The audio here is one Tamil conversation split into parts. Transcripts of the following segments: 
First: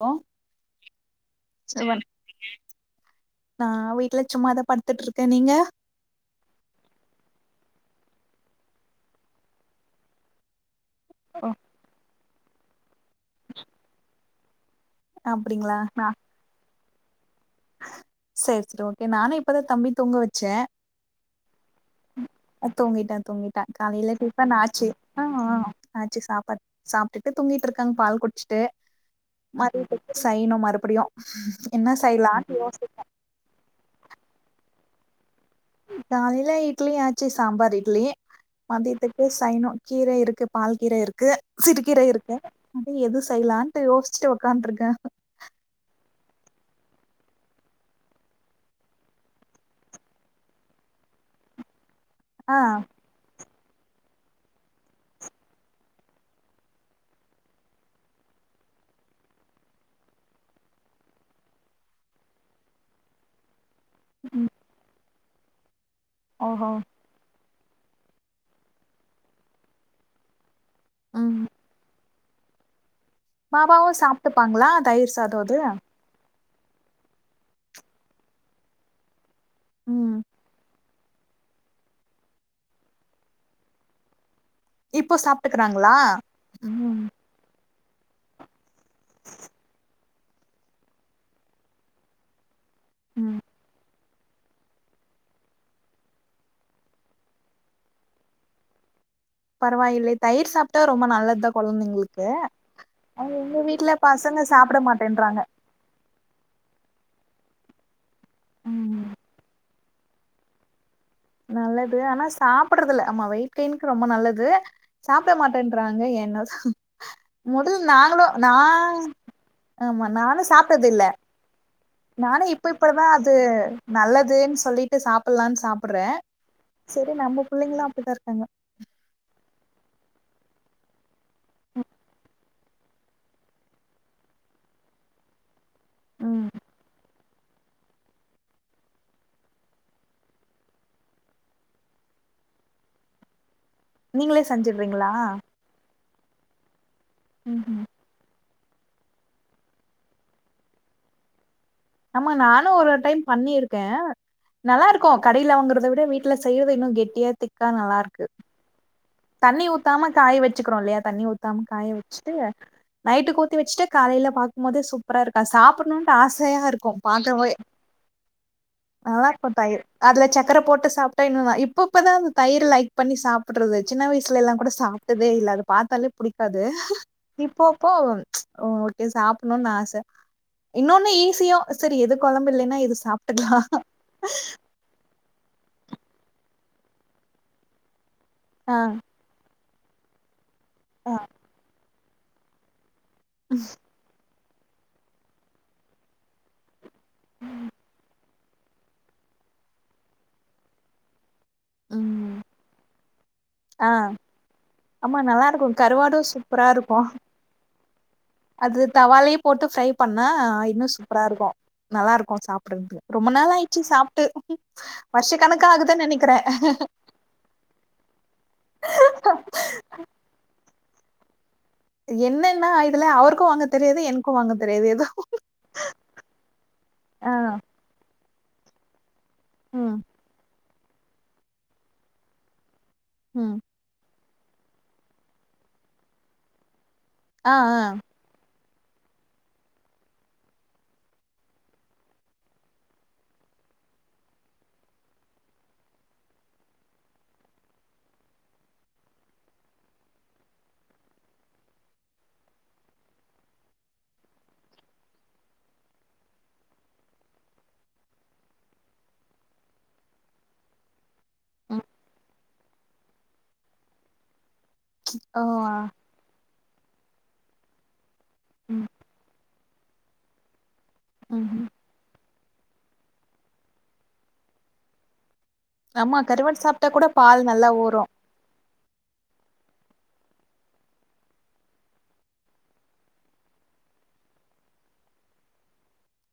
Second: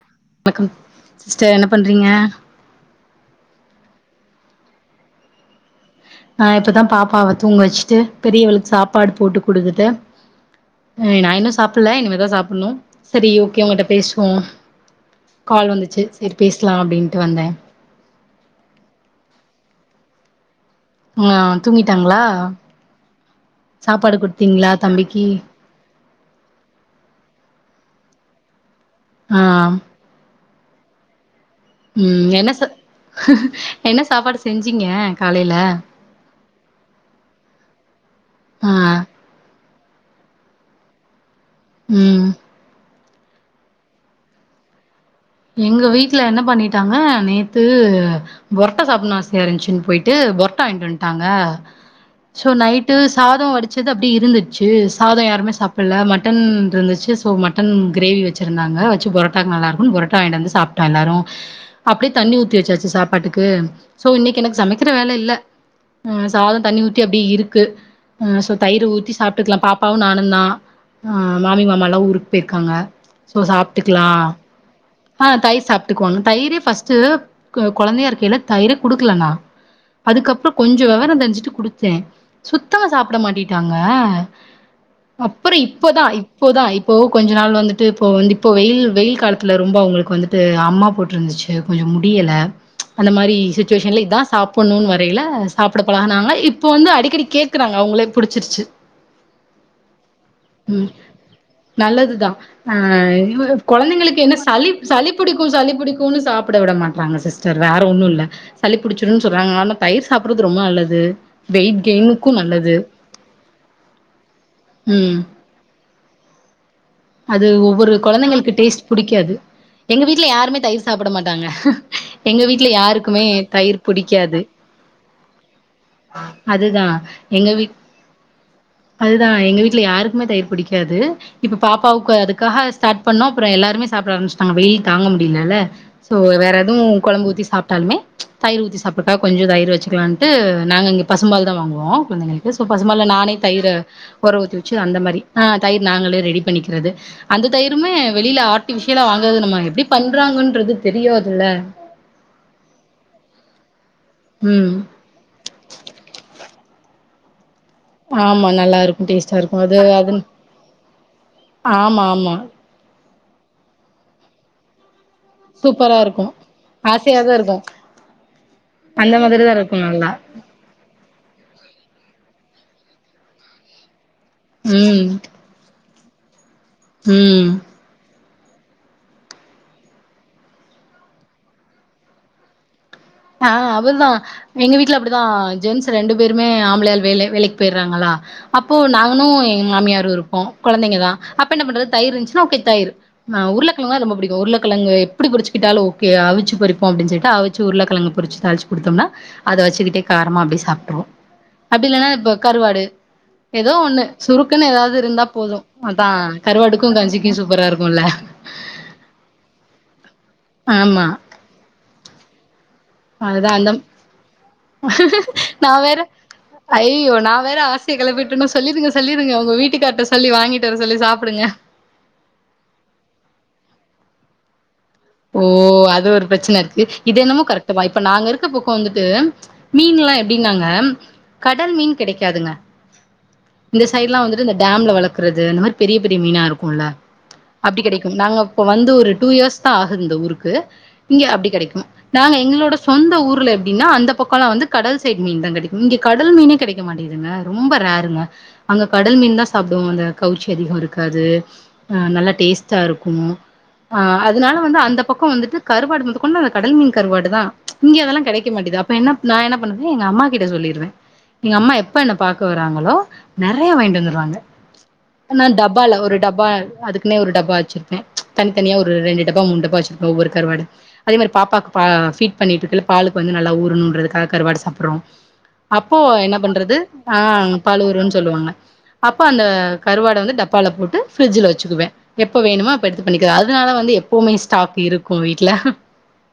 வாங் வணக்கம் சிஸ்டர் என்ன சவன் பண்றீங்க நா வீட்ல சும்மாதா படுத்துட்ருக்க நீங்க நா இப்பதா பாப்பாவ தூங்க வச்சுட்டு பெரியவளுக்கு சாப்பாடு போட்டு குடுத்துட்டு அ நா ஓ இன்னு சாப்பிட்ல இனிமேதா சாப்பிட்ணு சரி ஓகே உங்கிட்ட பேசுவு கால் அப்டிங்களா வந்துச்சு சரி பேசலா அப்டின்ட்டு வந்த சரி சரி ஓகே நானு இப்பதா தம்பி தூங்க வச்ச ஆ தூங்கிட்டாங்ளா தூங்கிட்டா தூங்கிட்டா காலையில சாப்பாடு டிஃபன் குடுத்தீங்ளா ஆச்சு ஆ தம்பிக்கி ஆ ஆச்சு சாப்பா சாப்ட்டுட்டு தூங்கிட்டு இருக்காங்க பால் குடிச்சிட்டு ஆ ம [unintelligible] செய்ணு மறுபடியு என்ன ம் செய்லான் என்ன சாப்பாடு செஞ்சீங்க காலைல காலில இட்லி ஆச்சி சாம்பார் இட்லி ஆ மதியத்துக்கு சைனோ கீர இருக்கு பால் கீர இருக்கு சிறுகீர ம் இருக் கு அதா எது செய்லான்ட்டு யோசிச்சுட்டு உக்காந்துருக்க எங்க வீட்ல என்ன பண்ணிட்டாங்க நேத்து பொரட்டா சாப்பிட்ணு ஆசையா இருஞ்ச்சின்னு போய்ட்டு பொரட்டா வாங்கிட்டு வந்துட்டாங்க சோ ஆ நைட்டு சாதோ வடிச் சது அப்டி இருந்துச்சி சாதோ யாருமே சாப்பில மட்டன் இருந்துச்சு சோ மட்டன் கிரேவி வச் சிருந்தாங்க வச்சி பொரட்டாக்கு நல்லாக்குன் பொரட் டா வாங்கிட்டு வந்து சாப்ட்டோ எல்லாரு அப்டியே தண்ணி ஊத்தி வச்சாச்சு சாப்பாட்டுக்கு சோ இன்னைக்கி ம் எனக்கு சமைக் க்கிற வேல இல்ல அ சாதோ ஓஹோ தண்ணி ஊ து அப்டி இருக்கு அ சோ தயிரு ஊத்தி சாப்ட்டுக்லா பாப்பாவு நானுந்தா ஆ ம் மாமி மாமால்லா ஊருக்கு போய்ருக்காங்க பாபாவு சாப்ட்டுப்பாங்களா தயிர்ஸ் ஆ தயிர் சாப்ட்டுக்குவாங்க தயிரே ஃபஸ்ட்டு க கொழந்தையா இருக்கையில தயிர குடுக்கல நா ம் அதுக்கப்றோ கொஞ்சோ வெவரோ தெரிஞ்சிட்டு குடுத்த சுத்தமா சாப்ட மாட்டின்டாங்க இப்போ அப்புறோ இப்ப சாப்ட்டுக்கறாங்களா தா இப்ப தா இப்போ ம் கொஞ்ச நாள் வந்துட்டு இப்போ வந்து இப்போ வெயில் வெயில் காலத்துல உங்களுக்கு வந்துட்டு அம்மா போட்ருந்துச்சு கொஞ்சோ முடியல அந்த மாரி ம் சிச்சுவேஷன்ல இதா சாப் ப்புட்ணு வரையில சாப்ட பழகனாங்க இப்ப வந்து அடிக்கடி கேக்குறாங்க அவங்களே புடிச்சிருச்சி பரவாயில்லை தயிர் சாப்ட்டா ம் ரொம்ப நல்லதுதா கொழந்தைங்களுக்கு நல்லதுதா அ அது இவ எங்க வீட்ல கொழந்தைங்களுக்கு என்ன பசங்க சாப் சளி சாப்ட சளி மாட்டேன்றாங்க புடிக்கு சளி புடிக்குன்னு சாப்ட விட மாட்றாங்க சிஸ்டர் வேற ஒன்னு இல்ல சளி ம் பிடிச்சிடும்ன் சொல்றாங்க ஆனா தயிர் சாப்புறது ரொம்ப நல்லது வெயிட் நல்லது ஆனா கெய்னுக்கு நல்லது சாப்பிறதுல்ல ஆமா வெய்ட் கெய்ன்க்கு ரொம்ப நல்லது ம் சாப்ட மாட் டன்றாங்க என்ன அது முதல் ஒவ்வொரு நாங்களு நா கொழந்தைங்களுக்கு டேஸ்ட் புடிக்காது எங்க ஆமா வீட்ல நானு யாருமே தயிர் சாப்ட்டது இல்ல சாப்ட மாட்டாங்க எங்க நானு வீட்ல இப்ப இப்பதா யாருக்குமே அது தயிர் புடிக்காது நல்லதுன் சொல்லிட்டு சாப்புட்லான் சாப்பிடுற சரி நம்ம எங்க வீ புள்ளைங்களு அப்டித்தா இருக்காங்க அதுதா எங்க வீட்ல யாருக்குமே தயிர் பிடிக்காது இப்ப பாப்பாவுக்கு அதுக் காக ஸ்டாட் பண்ணோ அப்றோ எல்லாருமே சாப்ட ஆரம்பிச்சிட்டாங்க வெயில் தாங்க முடிலல்ல சோ ம் வேற எதுவு கொழம்பு ஊத்தி சாப்ட்டாலுமே தயிர் ஊத்தி சாப்பிட்டா கொஞ்சோ தயிர் வச்சிக்கலான்ட்டு நாங்க இங்க பசும் பால் தா வாங்குவோ கொஞ்சனே குழந்தைங்களுக்கு சு பசும்பால்ல நானே தயிர ஒர நீங்களே ஊத்தி வச்சு அந்த செஞ்சிடுறீங்களா மாரி ஆ தயிர் நாங்களே ரெடி பண்ணிக்கிறது அந்த ம் தயிருமே வெளில ஆட் டிபிஷியலா வாங்கது நம்ம எப்படி பண்றாங்கன்றது தெரியாதுல்ல ஆமா நானு‌ ஒரு டைம் பண்ணிருக்க ம் நல்லா இருக் கு கடையில வாங்கரத விட வீட்டுல செய்யறத இன்னு கெட்டியா திக்கா நல்லாருக்கு ஆமா நல்லா இருக்கு டேஸ்டா தண்ணி ஊத்தாம காய வெச்சிக்கறோ இல்லையா தண்ணி ஊத்தாம காய ஆமா வெச்சுட்டு ஆமா நைட்டுக்கு ஊத்தி வெச்சிட்டா காலையில பாக்கும்போதே சூப் பர் [inaudible] அது சூப்பரா சாப்படணுன்ட்டு இருக்கு ஆசயா இருக்கு ஆசையாதா பாக்கவே இருக்கு அந்த நல்லா இருக்கு மாதிரிதா தயிர் நல்லா அதுல சக் கர போட்டு சாப்ட்டா இன்னு இப்பப்பதா இந்த தயிர் லைக் பண்ணி சாப்படுறது சின்ன வய சுலளா கூட ம் சாப்ட்டதே இல்ல அது பாத்தாலே புடிக்காது ம் போ போ ஓகே சாப்படனுன்னு ஆச இன்னொன்னு ஈஸியோ சரி எது கொழம்பு இல்லைன்னா இது சாப் அ அதுதா எங்க வீட்டு்ல இப்படி தா ஜென்ஸ் ரெண்டு பேருமே ஆம்பளையால் வேல வேலைக்கு போயர்ராங்களா ஆ அப்போ நா னு எங் மாமியாரு இருப்போ கொழந்தைங்க தா ஆ அப்ப என்ன பண்றது தயிர் இருந்துச்சுன்னா ஓகே தயிறு ஆ உருளக்கெழங்குனா ரொம்ப புடிக்கு உருளக்கெழங்கு எப்டி புடிச்சிகிட்டாலு ஓகே அவிச்சுபொறிப்போ அப்டின்னு சொல்லிட்டு அவிச்சு உருளக் பொறிச்சு தாளிச்சு குடுத்தம்னா அத வச்சுக்கிட்டே காரமா அப்டியே சாப்ட்ருவோ அப்டில்லனா இப்ப ம் கருவாடு ஏதோ ஆ ஒண்ணு சுருக்குன்னு எதாவுது ஆமா இருந்தா நல்லா போது இருக்கு அதா கருவாடு சூப்பரா கருவாடுக்கு இருக்கு கஞ்சிக்கு சூப்பரா இருக்குல்ல அது தவாலயே போட்டு ஃப்ரை பண்ணா இன்னு ஆமா சூப்பரா இருக்கு நல்லா இருக்கு [unintelligible] ரொம்ப அதுதா நாள் அந்த ஆயிர்ச்சு சாப்ட்டு வருஷ கணக்கா நா வேற ஆகுதுன்னு நெனைக்கிறே அய்யய்யோ நா வேற ஆசய கெளப்பிட்டணோ சொல்லீருங்க சொல்லீருங்க உங்க வீட்டுக்கார்ட்ட சொல்லி வாங்கிட்டு வர சொல்லி சாப்புடுங்க என்னன்னா இதுல அவருக்கு வாங்க தெரியாது எனக்கு வாங்க தெரியாது எதோ ஓ அது ஒரு பிரச்சன இருக்கு இது ஆ என்னமோ [unintelligible] இப்ப நாங்க இருக்க பக்கோ வந்துட்டு ம் மீன்லா எப்டின்னாங்க கடல் மீன் கெடைக்காதுங்க ம் இந்த சைடு்லா வந்துட்டு இந்த டேம்ல வளக்கறது இந்த மாரி பெரிய பெரிய மீனா இருக்குல்ல ஆ ஆ அப்படி கெடைக்கு நாங்க இப்ப வந்து ஒரு டூ இயர்ஸ் தா ஆகுது இந்த ஊருக்கு இங்க அப்படி கிடைக்கு நாங்க எங்களோட சொந்த ஊர்ல எப்டின்னா அந்த பக்கோலா வந்து கடல் சைட் மீன் தா கெடைக்கு இங்க கடல் மீனே கெடைக் டைக்க மாட்டிங்குதுங்க ரொம்ப ரேருங்க அங்க கடல் மீன் தா சாப்டுவோ அந்த கவுச்சி அதிகோ இருக்காது அ நல்லா டேஸ்டா இருக்கு அ அதனால வந்து அந்த பக்கோ வந்துட்டு கருவாடு மொத கொண்டு அந்த கடல் மீன் கருவாடு தா இங்க அதெல்லா கெடைக்க மாட்டிது அப் ப என்னப் நா என்ன பண்ணுவே எங்க அம்மா கிட்ட சொல்லிருவே எங்க அம்மா ம் எப்ப என்ன பாக்க வர்றாங்களோ நெறைய வாங்கிட்டு வந்துருவாங்க ஓ நா ஆ டப்பால ஒரு டப்பா அதுக்குனே ஒரு டப்பா வச்சிருப்பே தனித்தனியா ம் ஒரு ரெண்டு டப்பா மூணு டப்பா வெச்சிருப்ப ஒவ்வொரு கருவாடு அதே மாரி ம் பாப்பாக்கு பா பீட் பண்ணிட்டுருக்கையில பாலுக்கு வந்து நல்லா ஊறணுன்றதுக்காக கருவாடு சாப்பர்றோ அப்போ ஆமா என்ன கருவாடு பண்றது சாப்ட்டா கூட ஆ பால் நல்லா ஊரு பால்வுருன்னு சொல்லுவாங்க அப்ப அந்த கருவாடு வந்து டப்பால போட்டு பிரிட்ஜில வெச்சுக்குவே எப்ப வேணுமோ அப்ப எடுத்து பண்ணிக்கலா அதனால வந்து எப்பவுமே ஸ்டாக் இருக்கு வீட்டுல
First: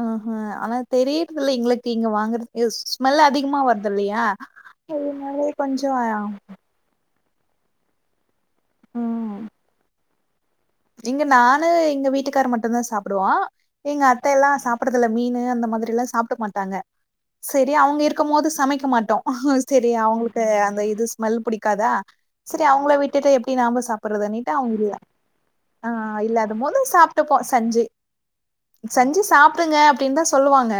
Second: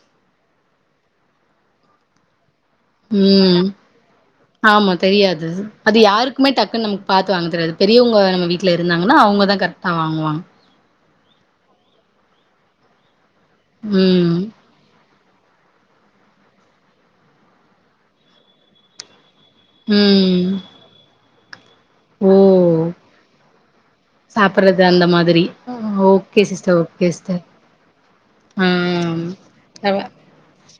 அ அ அனா தெரியறதுல எங்களுக்கு இங்க வாங்கறது [inaudible] ம் ஆமா தெரியாது அதனாலயே கொஞ்சோ அது யாருக்குமே டக்குன்னு நமக் பாத்து வாங்க தெரியாது பெரியவங்க நம்ம வீட்டுல இருந்தாங்கன்னா ம் அவுங்க தா கரெக்டா வாங்குவாங்க இங்க நானு எங்க வீட்டுக்கார் மட்டுதா சாப்புடுவோ எங்க அத்த ம் எல்லா சாப் சாப்படுறதுல மீனு அந்த மாதிரில்லா சாப்டமாட்டாங்க சரி அவங்க இருக்கும் போது சமைக்க மாட்டோ சரி அவங்களுக்கு ம் அந்த இது ஸ்மெல் பிடிக்காதா ஓ சரி அவங்கள விட்டுட்டு எப்டி நாம்ம சாப்பிடுறதுன்னட்டு அவங்க சாப்பறது இ அந்த மாதிரி ஆ ஓகே இல்லாத சிஸ்டர் போது ஓகே சாப்டுப்போ சிஸ்டர் செஞ்சு ஆ செஞ்சு சாப்பிடுங்க அப்டின்னு தா சொல்லுவாங்க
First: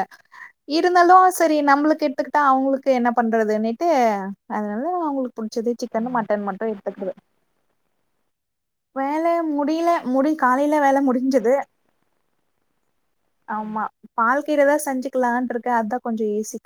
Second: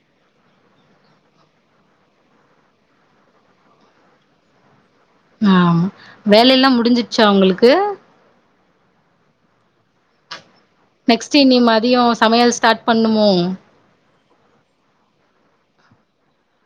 இருந்தாலு சரி நம்மளுக்கு எடுத்துக்கிட்டா அவங்களுக்கு என்ன பண்றதுன்னட்டு அதனால அவங்களுக்கு ஆ புடிச்சது சிக்கன் மட்டன் வேலல்லா மட்டு எடுத்துக்குறது முடிஞ்சிடுச்சா உங்களுக்கு வேல முடியில முடி காலையில வேல நெக்ஸ்ட் முடிஞ்சது இனி மதியோ சமையல் ஸ்டார்ட் பண்ணுமோ ஆமா பால்கீரதா செஞ்சுக்கலான்ருக்கே அதா கொஞ்சொ ஈசி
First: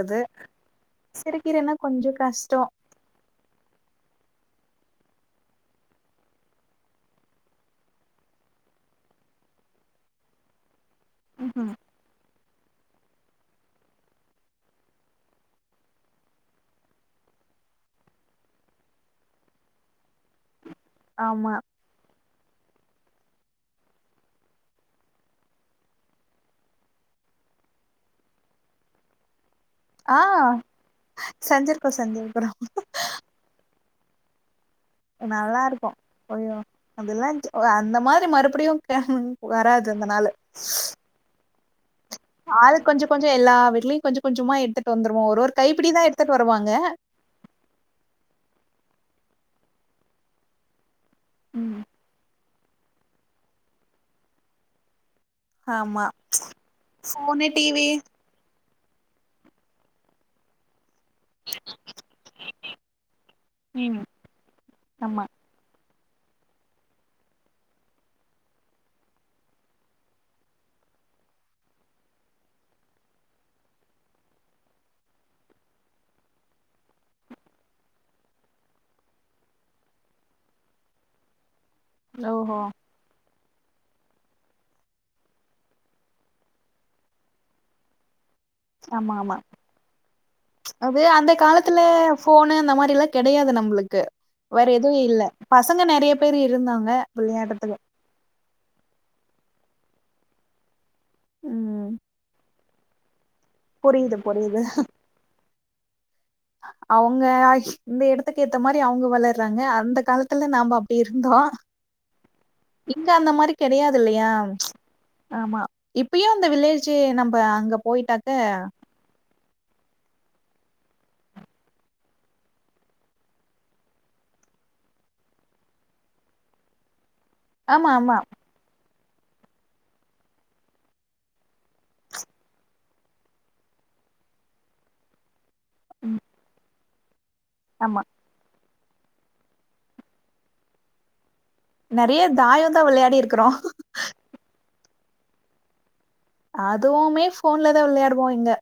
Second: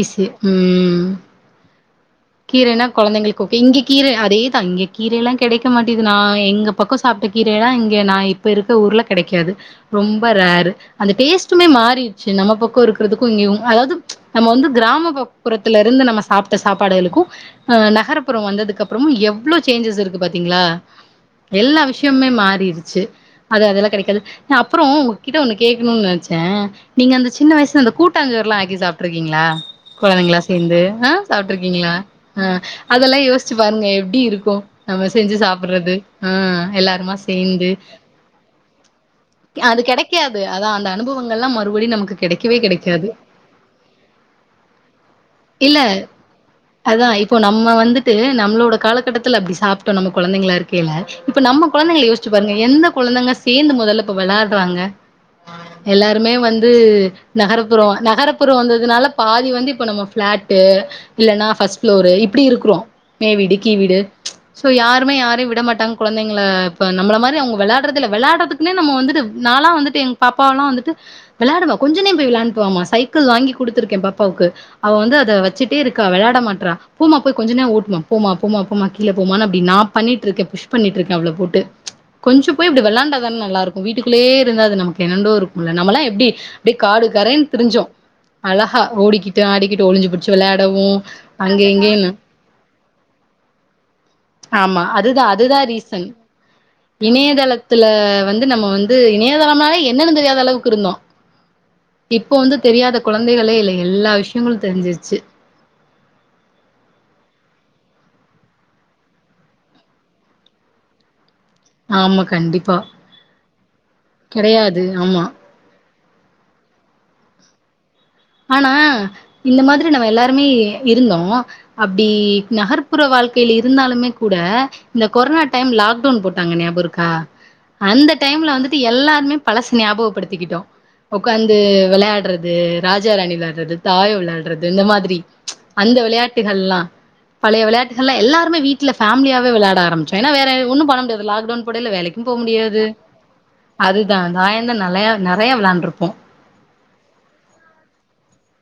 ஈசி ம் கீரனா கொஞ்ச கஷ்டோ கொழந்தைங்குளுக்கு ஓகே இங்க கீரே அதேதா இங்க கீரேல்லா கெடைக்க மாட்டிது நா எங்க பக்க சாப்ட்ட கீரேதா இங்கே நா இப் இப்ப இருக்க ஊர்ல கெடைக்காது ரொம்ப ரேரு அந்த டேஸ்டுமே ம்ஹூம் மாறி இரு ச்சு நம்ம பக்கம் இருக்குறதுக்கும் இங்கியும் அதாவது நம்ம வந்து கிராமப்புறத்துல இருந்து நம்ம சாப்ட்ட சாப்ப பாடுகளுக்கு அ நகர்புற வந்ததுக்கப்புறமு எவ்ளோ சேஞ்சஸ் இருக்கு பாத்தீங்களா ஆமா எல்லா விஷயமுமே மாறிருச்சு அது அதுல்லா கெடைக்காது அப்புற உங்ககிட்ட ஒன்னு கேக்கணும்னு நெனச்ச நீங்க அந்த சின்ன வயசுல அந்த கூட்டாங்சோறுலாம் ஆக்கி சாப்ட்டு இருக்கீங்களா ஆ கொழந்தங்களா சேந்து ஹ சாப் செஞ்சிருக்கோ ருக்கீங்களா ஆ செஞ்சிருக்கிறோ அதெல்லா யோசிச்சு பாருங்க எப்டி இருக்கு நம்ம செஞ்சு நல்லா இருக்கு சாப்பிடறது ஆ ஐயோ எல்லாருமா அதெல்லா சேந்து அந்த மாதிரி மறுபடியு அது வராது அந்த நாளு கெடைக்காது அதா அந்த அனுபவங்கள்லா மறுபடியு நமக்கு கெடைக்கவே ஆளுக்கு கொஞ்சோ கெடைக்காது கொஞ்சோ எல்லா வீட்லயும் கொஞ்சோ கொஞ்சோமா எடுத்துட்டு வந்துறுவோம் ஒரு ஒரு இல்ல கைப்பிடிதா எடுத்துட்டு வருவாங்க அதா இப்போ நம்ம வந்துட்டு நம்மளோட காலக்கட்டத்துல அப்பிடி சாப்ட்டோ நம்ம கொழந்தைங்களா இருக்கயில இப்ப நம்ம ம். கொழந்தைங்கள யோசிச்சு பாருங்க எந்த கொழந்தங்க சேந்து மொதல இப்ப வெளாடுறாங்க ஆமா எல்லாருமே வந்து ஃபோனு நகரப்புற டிவி நகரப் புறம் வந்ததுனால பாதி வந்து இப்ப நம்ம ஃபிளாட்டு இல்லன்னா ஃபஸ்ட் ஃப்ளோரு இப்பிடி இருக்குறோ மே வீடு கீ வீடு ம் சோ யாருமே ஆமா யாரயு விடமாட்டாங்க குழந்தைங்கள இப்ப நம்மல மாரி அவுங்க விளாடுறதுல்ல விளாடறதுக் என்ன நம்ம வந்துட்டு நாலாம் வந்துட்டு எங்க பாப்பாவலாம் வந்துட்டு வெளாடுவா கொஞ்சனேயம் போய் வெளாட்டுவாமா சைக்கிள் வாங்கி குடுத்திருக்கே பாப்பாவுக்கு அவ வந்து அத வச்சுட்டே இருக் க்கா வெளாட மாட்றா போமா போய் கொஞ்ச நேர ஓட்டுமா போமா போமா போமா கீழ போமா அப்டினு நா பண்ணிட்டு இருக்கே புஷ் பண்ணிட்டு இருக்கே அவ்ள போட்டு கொஞ்சம் ஓஹோ போய் அப்டி வெள்ளாண்ட தான நல்லா இருக்கும் வீட்டுக்குள்ளேயே இருந்தா அது நமக்கு என்னண்டோ இருக்கும்ல்ல நம்மல்லா எப்டி அப்டே காடு கரேன்னு திரிஞ்சோம் அழகா ஆமா ஆமா ஓடிக்கிட்டு ஆடிகிட்டு ஒளிஞ்சுபுடிச்சு விளாடு அது அந்த காலத்துல ஃபோனு அந்த மாரில்லா கெடையாது நம்ளுக்கு வேற ஆமா எதுவு அதுதா இல்ல அதுதா பசங்க நெறய பேர் இருந்தாங்க விள்ளயாட்றத்துக்கு அப்பவந்து நம்ம வந்து இணையதளம்னாலே என்னன்னு தெரியாத அளவுக்கு இருந்தோ ம் இப்ப வந்து தெரியாத கொழந்தைகளே இல்ல எல்லா புரியுது புரியுது விஷயங்களும் தெரிஞ்சிறுச்சு அவுங்க அச் இந்த இடத்துக்கு ஏத்த மாரி அவுங்க வளர்றாங்க அந்த காலத்துல நாம அப்டி இருந்தோ ஆமா கண்டிப்பா இங்க அந்த மாரி கெடையாது இல்லயா ஆமா அப்பயும் அந்த வில்லேஜ்சு நம்ம அங்க போயிட்டா ஆனா இந்த மாதிரி நம்ம எல்லாருமே இருந்தோ அப்டி நகர்ப்புற வாழ்க்கயில இருந்தாலுமே கூட இந்த கொர்னா டைம்ல லாக்டவுன் போட்டாங்க ஞாபகம் இருக்கா ஆமா அந்த ஆமா டைம்ல வந்து எல்லாருமே பழசு ஞாபகப்படுத்திக்கிட்டோ ஒக்காந்து வெளாயாடுறது ராஜா ராணி விளாடுறது தாயம் வெளாடுறது இந்த மாதிரி அந்த விளையாட்டுகள்லா பழைய ஆமா வெளாட்டுகள்லா எல்லாருமே வீட்ல ஃபேம்லியாவே வெளாட ஆரம்பிச்சோ ஏன்னா வேற ஒன்னு பண்ண முடியாது லாக்டவுன் போடயில நெறைய வேலைக்கும் போக தாயந்தா முடியாது விளையாடி இருக்குறோ அதுதா தாயம் தா நெலயா நெறையா விளாண்டு இருப்போ அதுவுமே போன்ல தா விளையாடுவோ இங்க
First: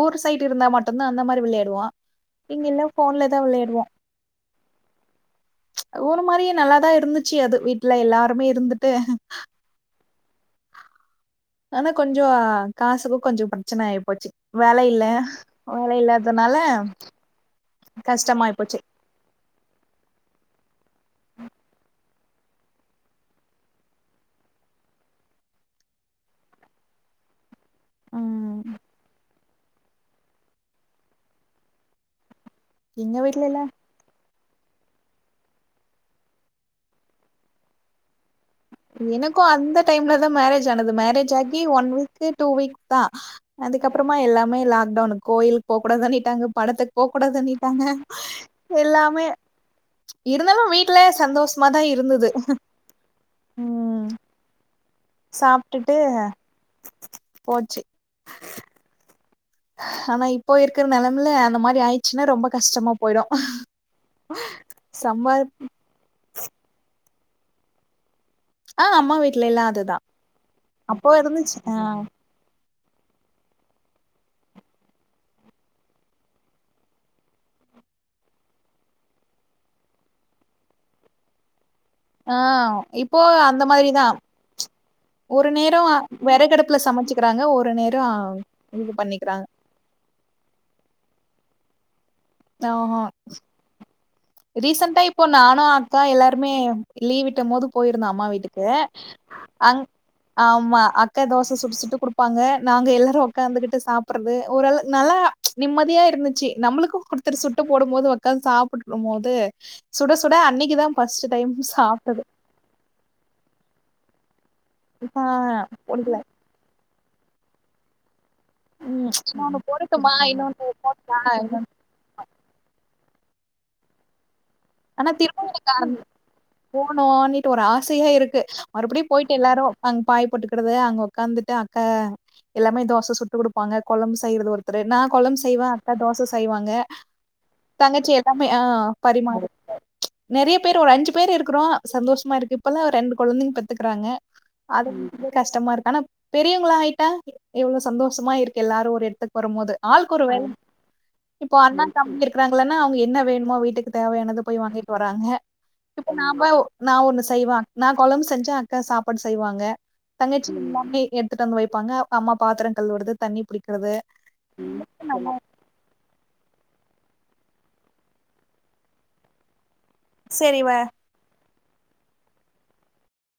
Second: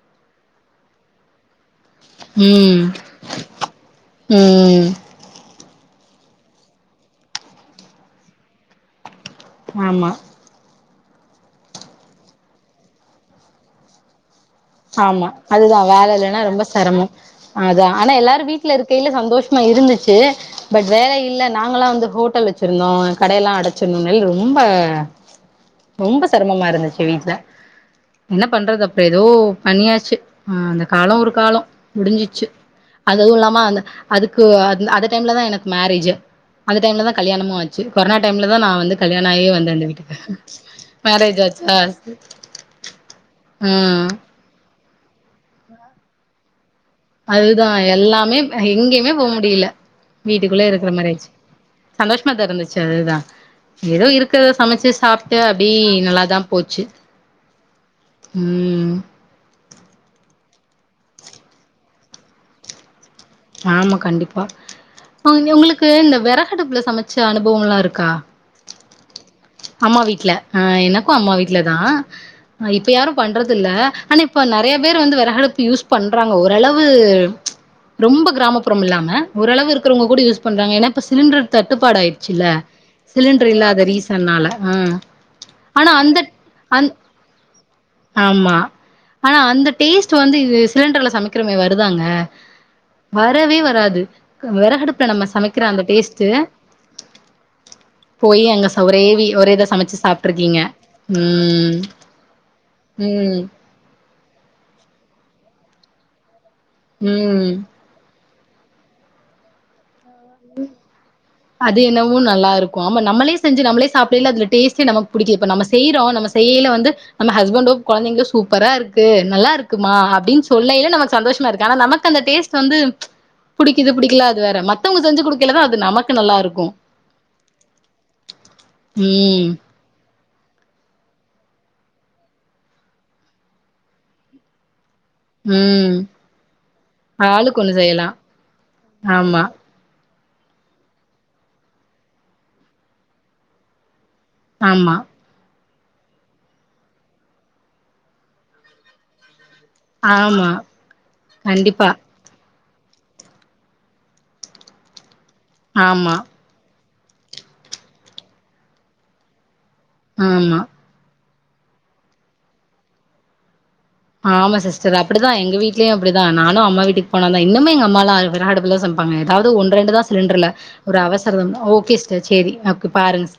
ஊர் சைட்டு இருந்தா மட்டுதா அந்த மாரி விளயாடுவோ ம் ம் ஒரு மாரியி நல்லாதா இருந்துச்சு அது வீட்ல எல்லாருமே இருந்துட்டு ஆமா ஆனா கொஞ்சோ காசுக்கு கொஞ்சோ பிரச்சன ஆயிப்போச்சு ஆமா அதுதா வேல இல்லன்னா ரொம்ப செரமோ அதா ஆனா எல்லாரு கஷ்டமாயி வீட்ல போச்சு இருக்கயில சந்தோஷம் ஆமா இருந்துச்சு பட் வேல இல்ல நாங்கல்லா வந்து ஹோட்டல் வச்சுருந்தோ கடையெல்லா அடச்சினால ரொம்ப ரொம்ப செரமமா இருந்துச்சு வீட்ல என்ன ம் பண்றது அப்ற ஏதோ பண்ணியாச்சு ஆ அந்த காலம் ஒரு காலம் முடிஞ்சிச்சு எங்க அதுவு வீட்ல இல்லாம எல்லா அந்த அதுக்கு அது அந்த டைம்ல தா எனக்கு மேரேஜூ அந்த டைம்ல தா கல்யாணமும் ஆச்சு கொரோனா டைம்ல தா நா வந்து கல்யாண எனக்கு ஆயே வந்தே அந்த இந்த டைம்ல வீட்டுக்கு தா மேரேஜ் ஆனது மேரேஜ் ஆகி ஆயிடுசா ஒன் வீக்கு டூ வீக் தா அதுக்கப்பறமா எல்லாமே லாக்டவுன் கோயிலுக்கு போக்கூடாது பண்ணிட்டாங்க படத்துக் போ கூடது அதுதா பண்ணிட்டாங்க எல்லாமே எங்கேயுமே எல்லாமே போ முடியல இருந்தாலு வீட்டுக்குள்ளே வீட்ல சந்தோஷமாதா இருந்துது செரி தா எதோ இருக்கறத சமைச்சு சாப் ட்டு அப்டி சாப்ட்டுட்டு நல்லாதா போச்சு போச்சு ம் ஆனா இப்போ இருக்கற நெலம்ல அந்த மாரி ஆயிசுன்னா ரொம்ப கஷ்டமா போயிடு சம்பா கு இந்த வெறகடுப்புல சமச்ச அனுபவலா இருக்கா ஆ அம்மா வீட்ல எல்லா அதுதா அம்மா வீட்ல ஆ எனக்கு அப்போ அம்மா இருந்துச்சு வீட்ல தா ஆ இப்ப யாரும் பண்றது இல்ல ஆனா இப்போ நெறைய பேர் வந்து வெறகடுப்பு யூஸ் பண்றாங்க ஓரளவு ரொம்ப கிராமப்புறம் இல்லாம ஒரளவு இருக்குறவங்க கூட யூஸ் பண்றாங்க ஏன்னா இப்ப சிலிண்ரு தட்டுப்பாடா ஆயி ஆ டுச்சுல இப்போ சிலிண்டர் அந்த இல்லாத மாரிதா ரீசன்னால ம் ஒரு நேரம் வெறகடுப்புல சமச்சுக்கிறாங்க ஒரு நேரம் ஆமா இது ஆனா பண்ணிக்றாங்க அந்த டேஸ்ட் வந்து இது சிலிண்டர்ல சமைக்கிறமே வருதாங்க வரவே வராது [inaudible] ரீசென்டா வெறகடுப்புல இப்போ நம்ம நானு சமைக்கிற அந்த அக்கா டேஸ்ட்டு எல்லாருமே லீவ் விட்ட மோது போயிருந்த அம்மா போய் வீட்டுக்கு அங்க ச ஒரே வி ஒரே இத அங் சமைச்சு சாப்ட்ருக்கீங்க ஆமா அக்கா தோச சுட்டு ம் சுட்டு குடுப்பாங்க நாங்க எல்லாரு ம் உக்காந்து கிட் டு சாப்றது ஓரள நல்லா நிம்மதியா இருந்துச்சு நம்ளுக்கு குடுத் ம் போடும்போது உக்காந்து சாப்பிட்ருக்கும்போது சுட சுட அன்னைக்குதா ஃபஸ்ட் டைம் அது என்னவோ சாப்டது நல்லா இருக்கு ஆமா நமளே செஞ்சு நமளே சாப்டைல அது டேஸ்டே நமக்கு ஆ புடிக்குது இப்ப நம்ம செய்றோ புடிக்கல நம செய்யில வந்து நம்ம ஹஸ்பண்டோ கொழந்தைங்களு சூப்பரா இருக்கு ம் நல்லா இன்னொன்னு இருக்குமா போடட்டுமா அப்டின்னு இன்னொன்னு சொல்லைல நமக்கு சந்தோஷமா இருக்கு ஆனா நமக்கு அந்த டேஸ்ட் வந்து புடிக்குது புடிக்கல அது வேற மத்த ஆனா திரும்பவும் [inaudible] போனும்ன்ட்டு ஒரு ஆசையும இருக்கு மறுபடியு போயிட்டு ம் எல்லாரு அங்க பாய் போட்டுக்றது அங்க உக்காந்துட்டு அக்கா எல்லாமே தோச சுட்டுக் குடுப்பாங்க கொழம்பு செய்றது ஒரு நா கொழம்பு செய்வ அக்கா ம் தோச செய்வாங்க ஆளுக்கு ஒண்ணு செய்யலா தங்கச்சி எல்லாமே ஆங் ஆமா பரிமாறி நெறைய பேரு ஒரு அஞ்சு பேரு இருக்குறோ சந்தோஷமா இருக்கு இப்பல்லா ரெண்டு கொழந்தைங்க பெத்துக்றாங்க அது ஆமா வந்து கஷ்டமா இருக்கு ஆனா பெரியவங்ளா ஆயிட்டா எவ்ளோ சந்தோஷமா இருக்கு எல்லாரு ஒரு எடத்துக்கு வரும்போது ஆளுக்கொரு வேல ஆமா இப்போ அண்ண கண்டிப்பா தம்பி இரு இருக்கறாங்களன்னா அவங்க என்ன வேணுமோ வீட்டுக்கு தேவையானத போய் வீட்டுக்கு வாங்கிட்டு வராங்க இப்ப ஆமா நாமொ நா ஒண்ணு செய்வ நா கொழம்பு செஞ்ஜா அக்கா சாப்பாடு செய்வாங்க தங்கச்சி ஆமா எல்லாமே எடுத் ட்டு வந்து வைப்பாங்க அம்மா பாத்திர கழுவுறது தண்ணி புடிக்கிறது ஆமா சிஸ்டர் அப்டிதா எங்க வீட் லயு அப்டிதா நானு அம்மா வீட்டுக்கு போனாதா இன்னமு எங்க அம்மாலா வெறகடுப்புலதா சமப்பாங்க எதாது ஒன்ரெண்டுதா சிலிண்டர்ல சரி வ ஒரு அவசர ஓகே சிஸ்டர் சேரி ஓகே பாருங்க